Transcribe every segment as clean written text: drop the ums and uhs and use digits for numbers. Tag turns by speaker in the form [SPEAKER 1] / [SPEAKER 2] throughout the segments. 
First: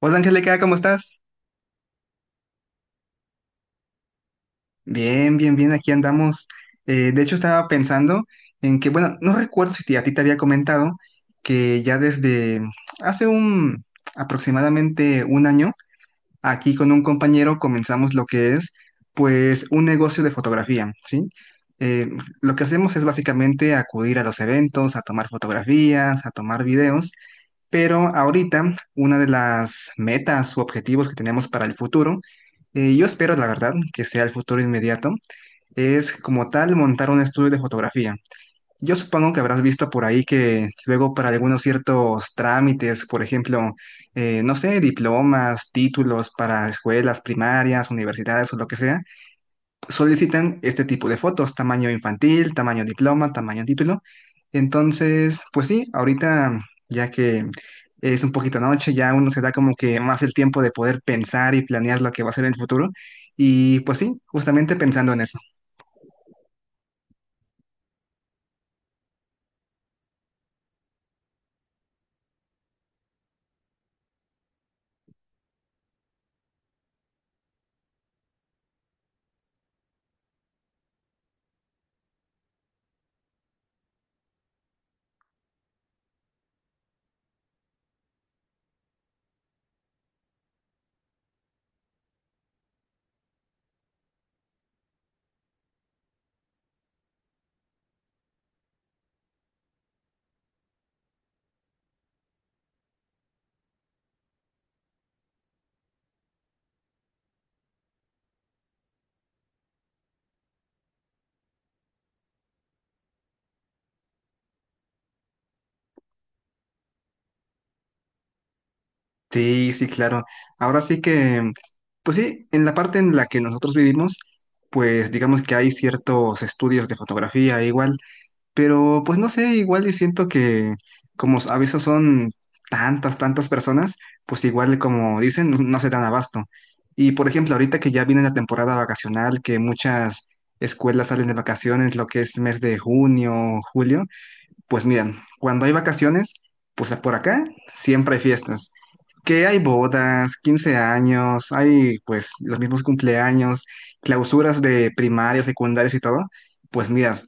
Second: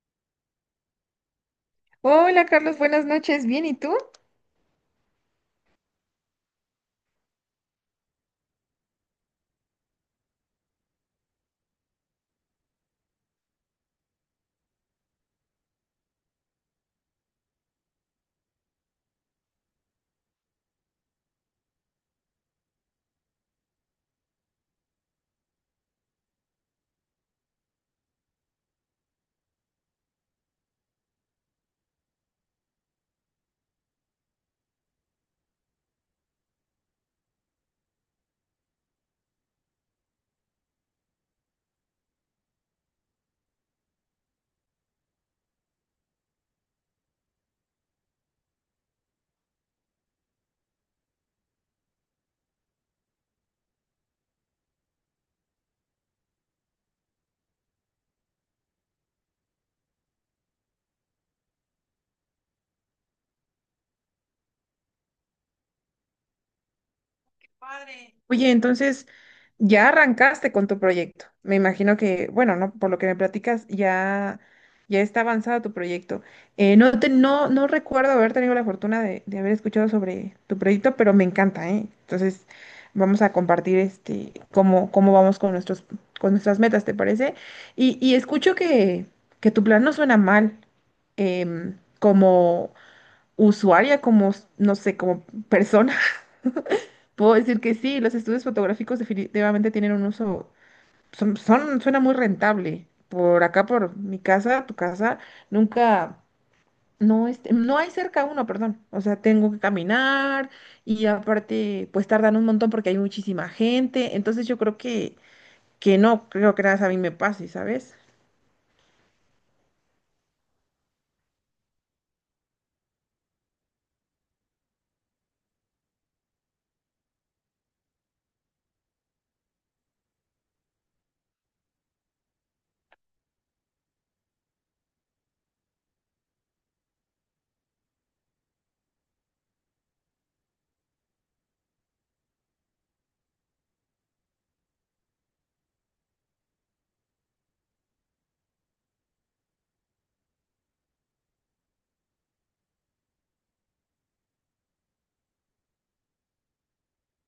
[SPEAKER 1] Hola Angélica, ¿cómo estás?
[SPEAKER 2] Hola Carlos, buenas noches. Bien, ¿y tú?
[SPEAKER 1] Bien, bien, bien, aquí andamos. De hecho, estaba pensando en que, bueno, no recuerdo si a ti te había comentado que ya desde hace un aproximadamente un año aquí con un compañero comenzamos lo que es, pues, un negocio de fotografía, ¿sí? Eh, lo que hacemos es básicamente acudir a los eventos, a tomar fotografías, a tomar videos, pero ahorita una de las metas u objetivos que tenemos para el futuro, yo espero, la verdad, que sea el futuro inmediato, es como tal montar un estudio de fotografía. Yo supongo que habrás visto por ahí que luego para algunos ciertos trámites, por ejemplo, no sé, diplomas, títulos para escuelas primarias, universidades o lo que sea, solicitan este tipo de fotos, tamaño infantil, tamaño diploma, tamaño título. Entonces, pues sí, ahorita ya que es un poquito noche, ya uno se da como que más el tiempo de poder pensar y planear lo que va a ser en el futuro. Y pues sí, justamente pensando en eso.
[SPEAKER 2] Oye, entonces ya arrancaste con tu proyecto. Me imagino que, bueno, no, por lo que me platicas, ya está avanzado tu proyecto. No te, no, No recuerdo haber tenido la fortuna de haber escuchado sobre tu proyecto, pero me encanta, ¿eh? Entonces, vamos a compartir este cómo vamos con con nuestras metas, ¿te parece? Y escucho que tu plan no suena mal. Como usuaria, como, no sé, como persona, puedo decir que sí, los estudios fotográficos definitivamente tienen un uso, suena muy rentable. Por acá, por mi casa, tu casa, nunca, no, este, no hay cerca uno, perdón. O sea, tengo que caminar y aparte, pues tardan un montón porque hay muchísima gente. Entonces yo creo que creo que nada más a mí me pase, ¿sabes?
[SPEAKER 1] Sí, sí, claro. Ahora sí que, pues sí, en la parte en la que nosotros vivimos, pues digamos que hay ciertos estudios de fotografía igual, pero pues no sé, igual y siento que como a veces son tantas, tantas personas, pues igual como dicen, no, no se dan abasto. Y por ejemplo, ahorita que ya viene la temporada vacacional, que muchas escuelas salen de vacaciones, lo que es mes de junio, julio. Pues miren, cuando hay vacaciones, pues por acá siempre hay fiestas. Que hay bodas, 15 años, hay pues los mismos cumpleaños, clausuras de primarias, secundarias y todo. Pues mira,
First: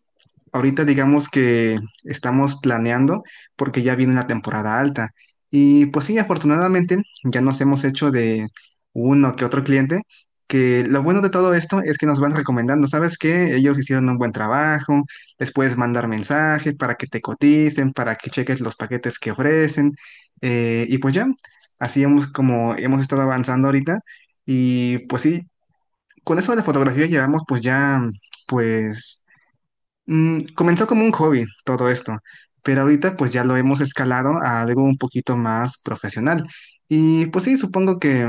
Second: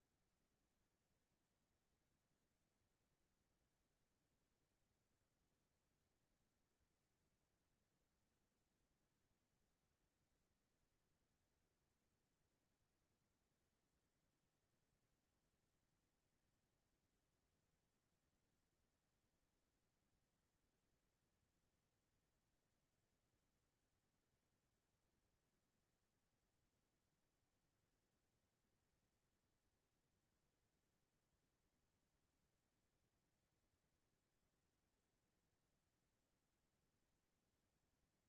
[SPEAKER 1] ahorita digamos que estamos planeando porque ya viene la temporada alta. Y pues sí, afortunadamente ya nos hemos hecho de uno que otro cliente, que lo bueno de todo esto es que nos van recomendando, ¿sabes qué? Ellos hicieron un buen trabajo, les puedes mandar mensaje para que te coticen, para que cheques los paquetes que ofrecen. Y pues ya, así hemos como hemos estado avanzando ahorita. Y pues sí, con eso de la fotografía llevamos pues ya, pues comenzó como un hobby todo esto. Pero ahorita pues ya lo hemos escalado a algo un poquito más profesional. Y pues sí, supongo que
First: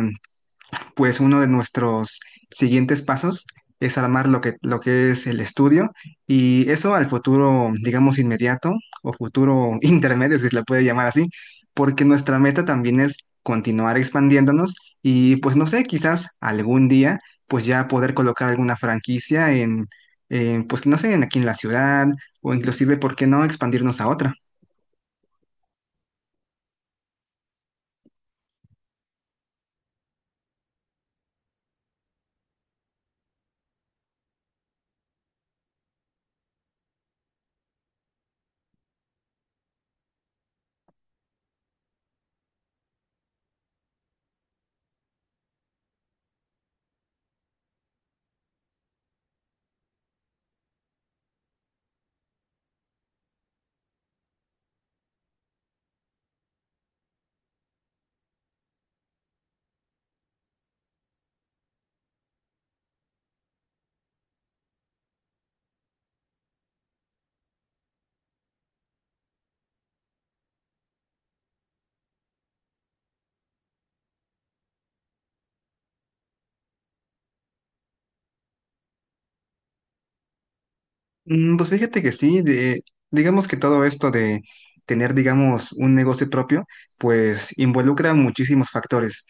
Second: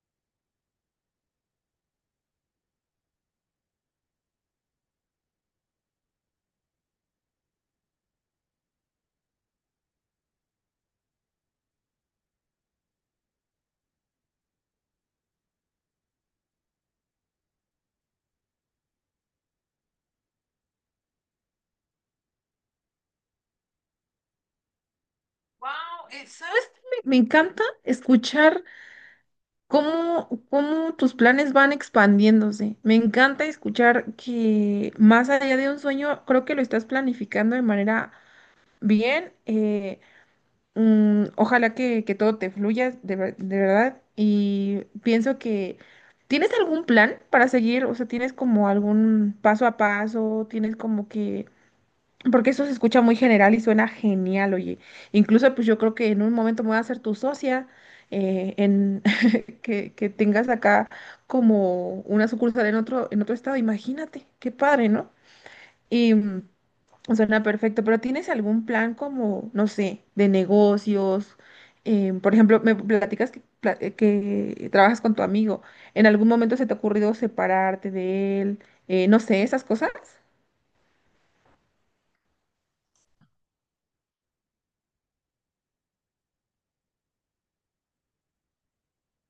[SPEAKER 1] pues uno de nuestros siguientes pasos es armar lo que es el estudio y eso al futuro, digamos, inmediato o futuro intermedio, si se le puede llamar así, porque nuestra meta también es continuar expandiéndonos y pues no sé, quizás algún día pues ya poder colocar alguna franquicia en, pues no sé, en aquí en la ciudad o inclusive, ¿por qué no expandirnos a otra?
[SPEAKER 2] Wow, ¿sabes qué? Me encanta escuchar cómo tus planes van expandiéndose. Me encanta escuchar que más allá de un sueño, creo que lo estás planificando de manera bien. Ojalá que todo te fluya de verdad. Y pienso que ¿tienes algún plan para seguir? O sea, ¿tienes como algún paso a paso? ¿Tienes como que porque eso se escucha muy general y suena genial, oye? Incluso, pues yo creo que en un momento me voy a hacer tu socia, en que tengas acá como una sucursal en en otro estado. Imagínate, qué padre, ¿no? Y suena perfecto, pero ¿tienes algún plan como, no sé, de negocios? Por ejemplo, me platicas que trabajas con tu amigo. ¿En algún momento se te ha ocurrido separarte de él? No sé, esas cosas.
[SPEAKER 1] Mm, pues fíjate que sí, digamos que todo esto de tener, digamos, un negocio propio, pues involucra muchísimos factores.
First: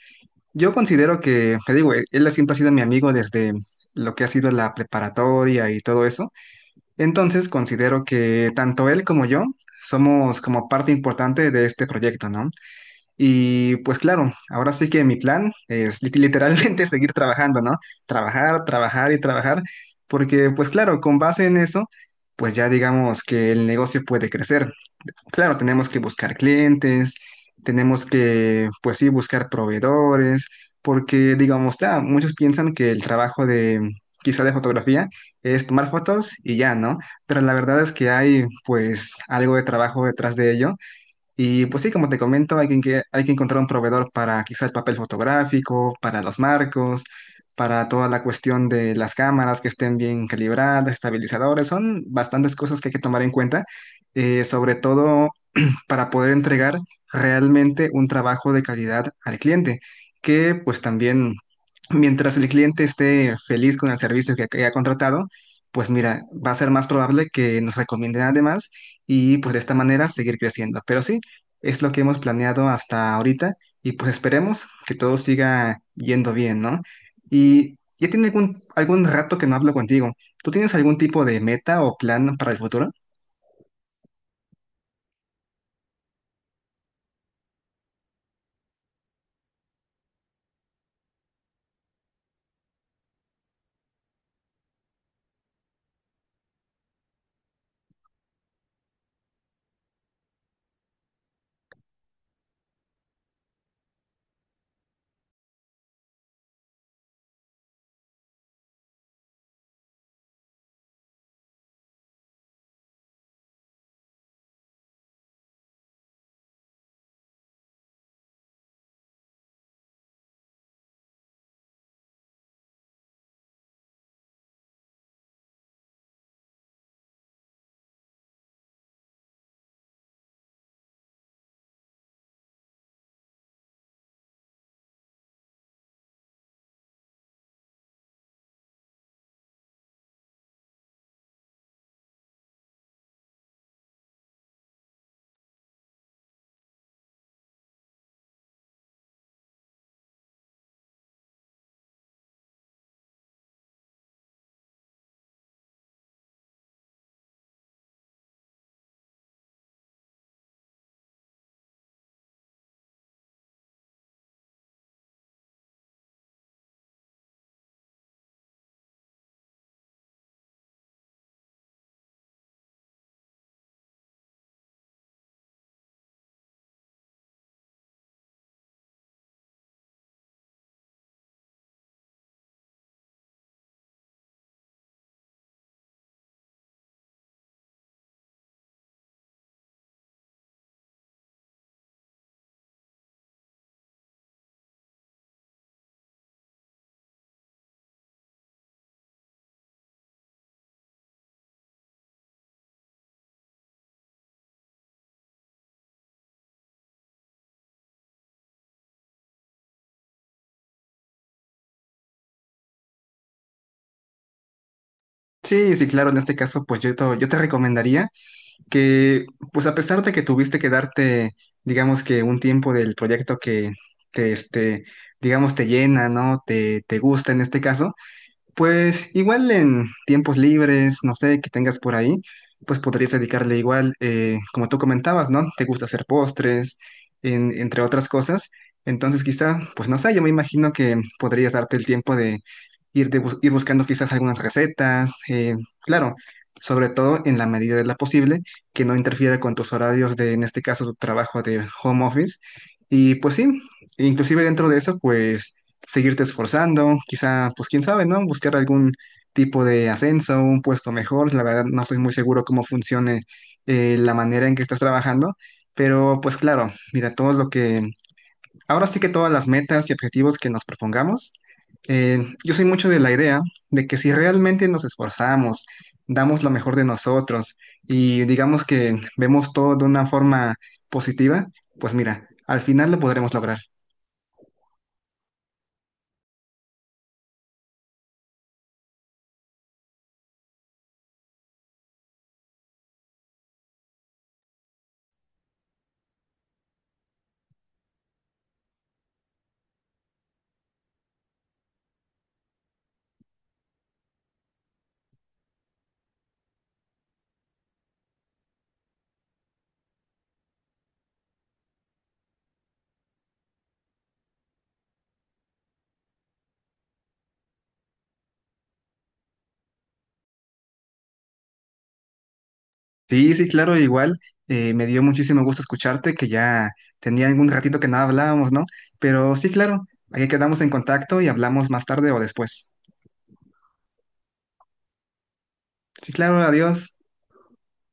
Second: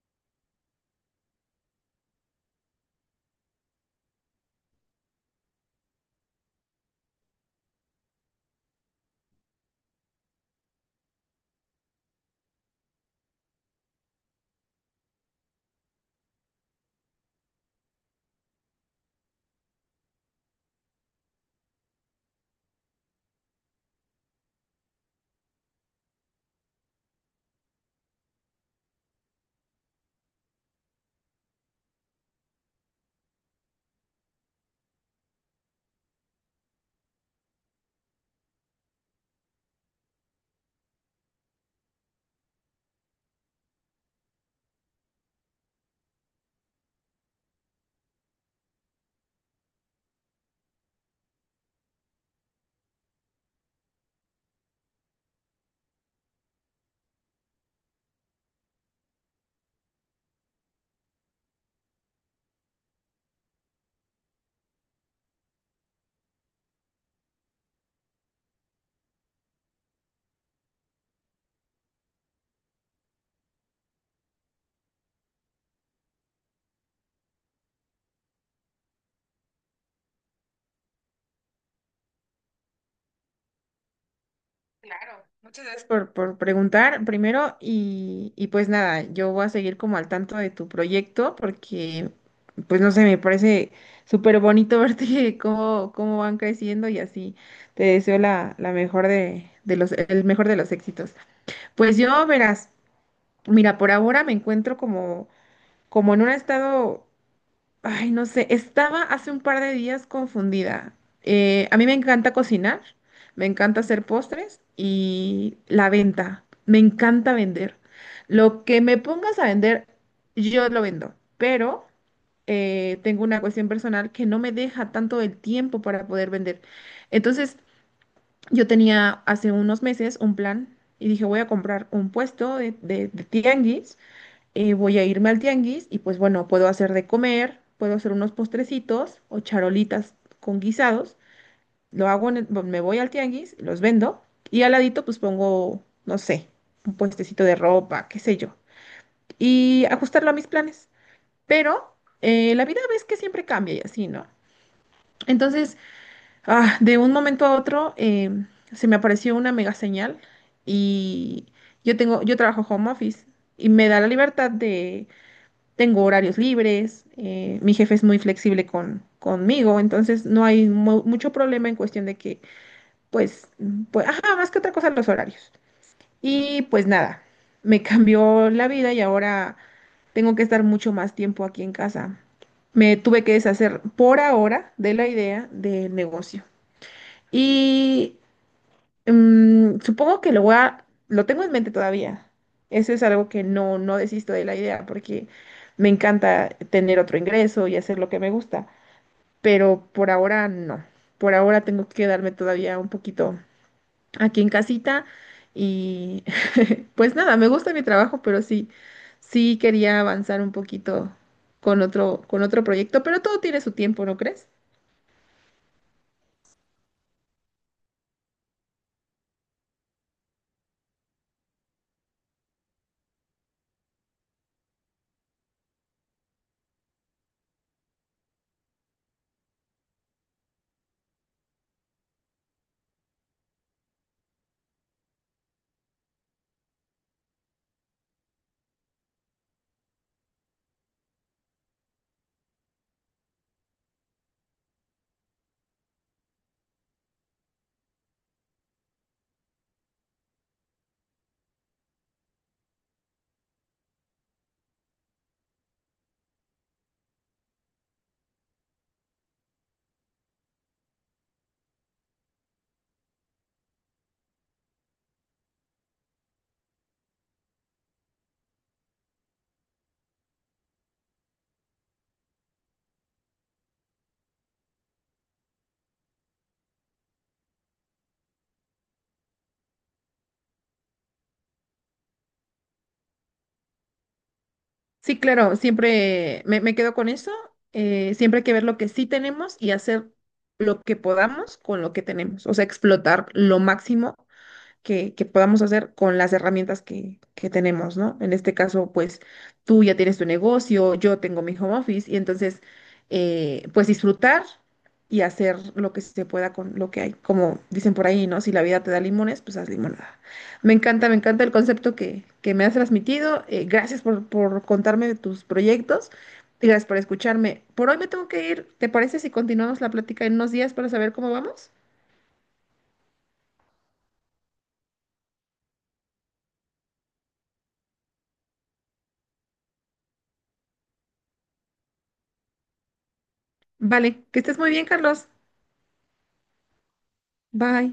[SPEAKER 1] Yo considero que, te digo, él siempre ha sido mi amigo desde lo que ha sido la preparatoria y todo eso. Entonces considero que tanto él como yo somos como parte importante de este proyecto, ¿no? Y pues claro, ahora sí que mi plan es literalmente seguir trabajando, ¿no? Trabajar, trabajar y trabajar, porque pues claro, con base en eso, pues ya digamos que el negocio puede crecer. Claro, tenemos que buscar clientes, tenemos que, pues sí, buscar proveedores, porque digamos, ya, muchos piensan que el trabajo de, quizá de fotografía, es tomar fotos y ya, ¿no? Pero la verdad es que hay pues algo de trabajo detrás de ello y pues sí, como te comento, hay hay que encontrar un proveedor para quizá el papel fotográfico, para los marcos, para toda la cuestión de las cámaras que estén bien calibradas, estabilizadores. Son bastantes cosas que hay que tomar en cuenta, sobre todo para poder entregar realmente un trabajo de calidad al cliente, que pues también mientras el cliente esté feliz con el servicio que ha contratado, pues mira, va a ser más probable que nos recomienden además y pues de esta manera seguir creciendo. Pero sí, es lo que hemos planeado hasta ahorita y pues esperemos que todo siga yendo bien, ¿no? Y ya tiene algún rato que no hablo contigo. ¿Tú tienes algún tipo de meta o plan para el futuro?
[SPEAKER 2] Claro, muchas gracias por preguntar primero y pues nada, yo voy a seguir como al tanto de tu proyecto porque pues no sé, me parece súper bonito verte cómo van creciendo y así te deseo la mejor el mejor de los éxitos. Pues yo verás, mira, por ahora me encuentro como, como en un estado. Ay, no sé, estaba hace un par de días confundida. A mí me encanta cocinar, me encanta hacer postres y la venta. Me encanta vender. Lo que me pongas a vender, yo lo vendo, pero tengo una cuestión personal que no me deja tanto el tiempo para poder vender. Entonces, yo tenía hace unos meses un plan y dije, voy a comprar un puesto de tianguis. Voy a irme al tianguis y pues bueno, puedo hacer de comer, puedo hacer unos postrecitos o charolitas con guisados, lo hago, bueno, me voy al tianguis, los vendo y al ladito pues pongo, no sé, un puestecito de ropa, qué sé yo, y ajustarlo a mis planes. Pero la vida ves que siempre cambia y así, ¿no? Entonces, de un momento a otro se me apareció una mega señal. Y yo tengo, yo trabajo home office y me da la libertad, tengo horarios libres, mi jefe es muy flexible conmigo, entonces no hay mucho problema en cuestión de que, ajá, más que otra cosa los horarios. Y pues nada, me cambió la vida y ahora tengo que estar mucho más tiempo aquí en casa. Me tuve que deshacer por ahora de la idea del negocio. Y supongo que lo voy a, lo tengo en mente todavía. Eso es algo que no desisto de la idea porque me encanta tener otro ingreso y hacer lo que me gusta, pero por ahora no. Por ahora tengo que quedarme todavía un poquito aquí en casita. Y pues nada, me gusta mi trabajo, pero sí, sí quería avanzar un poquito con con otro proyecto, pero todo tiene su tiempo, ¿no crees?
[SPEAKER 1] Sí, sí, claro, en este caso, pues yo, yo te recomendaría que, pues a pesar de que tuviste que darte, digamos que un tiempo del proyecto que te, este, digamos, te llena, ¿no? Te gusta en este caso, pues igual en tiempos libres, no sé, que tengas por ahí, pues podrías dedicarle igual, como tú comentabas, ¿no? Te gusta hacer postres, entre otras cosas. Entonces quizá, pues no sé, yo me imagino que podrías darte el tiempo de ir buscando quizás algunas recetas, claro, sobre todo en la medida de la posible, que no interfiera con tus horarios de, en este caso, tu trabajo de home office. Y pues sí, inclusive dentro de eso, pues seguirte esforzando, quizá, pues quién sabe, ¿no? Buscar algún tipo de ascenso, un puesto mejor. La verdad, no estoy muy seguro cómo funcione la manera en que estás trabajando, pero pues claro, mira, ahora sí que todas las metas y objetivos que nos propongamos, yo soy mucho de la idea de que si realmente nos esforzamos, damos lo mejor de nosotros y digamos que vemos todo de una forma positiva, pues mira, al final lo podremos lograr.
[SPEAKER 2] Sí, claro, siempre me quedo con eso. Siempre hay que ver lo que sí tenemos y hacer lo que podamos con lo que tenemos, o sea, explotar lo máximo que podamos hacer con las herramientas que tenemos, ¿no? En este caso, pues tú ya tienes tu negocio, yo tengo mi home office y entonces, pues disfrutar y hacer lo que se pueda con lo que hay. Como dicen por ahí, ¿no? Si la vida te da limones, pues haz limonada. Me encanta el concepto que me has transmitido. Gracias por contarme de tus proyectos. Gracias por escucharme. Por hoy me tengo que ir. ¿Te parece si continuamos la plática en unos días para saber cómo vamos?
[SPEAKER 1] Sí, sí, claro, igual. Me dio muchísimo gusto escucharte, que ya tenía algún ratito que no hablábamos, ¿no? Pero sí, claro, ahí quedamos en contacto y hablamos más tarde o después.
[SPEAKER 2] Vale, que estés muy bien, Carlos.
[SPEAKER 1] Sí, claro, adiós.
[SPEAKER 2] Bye.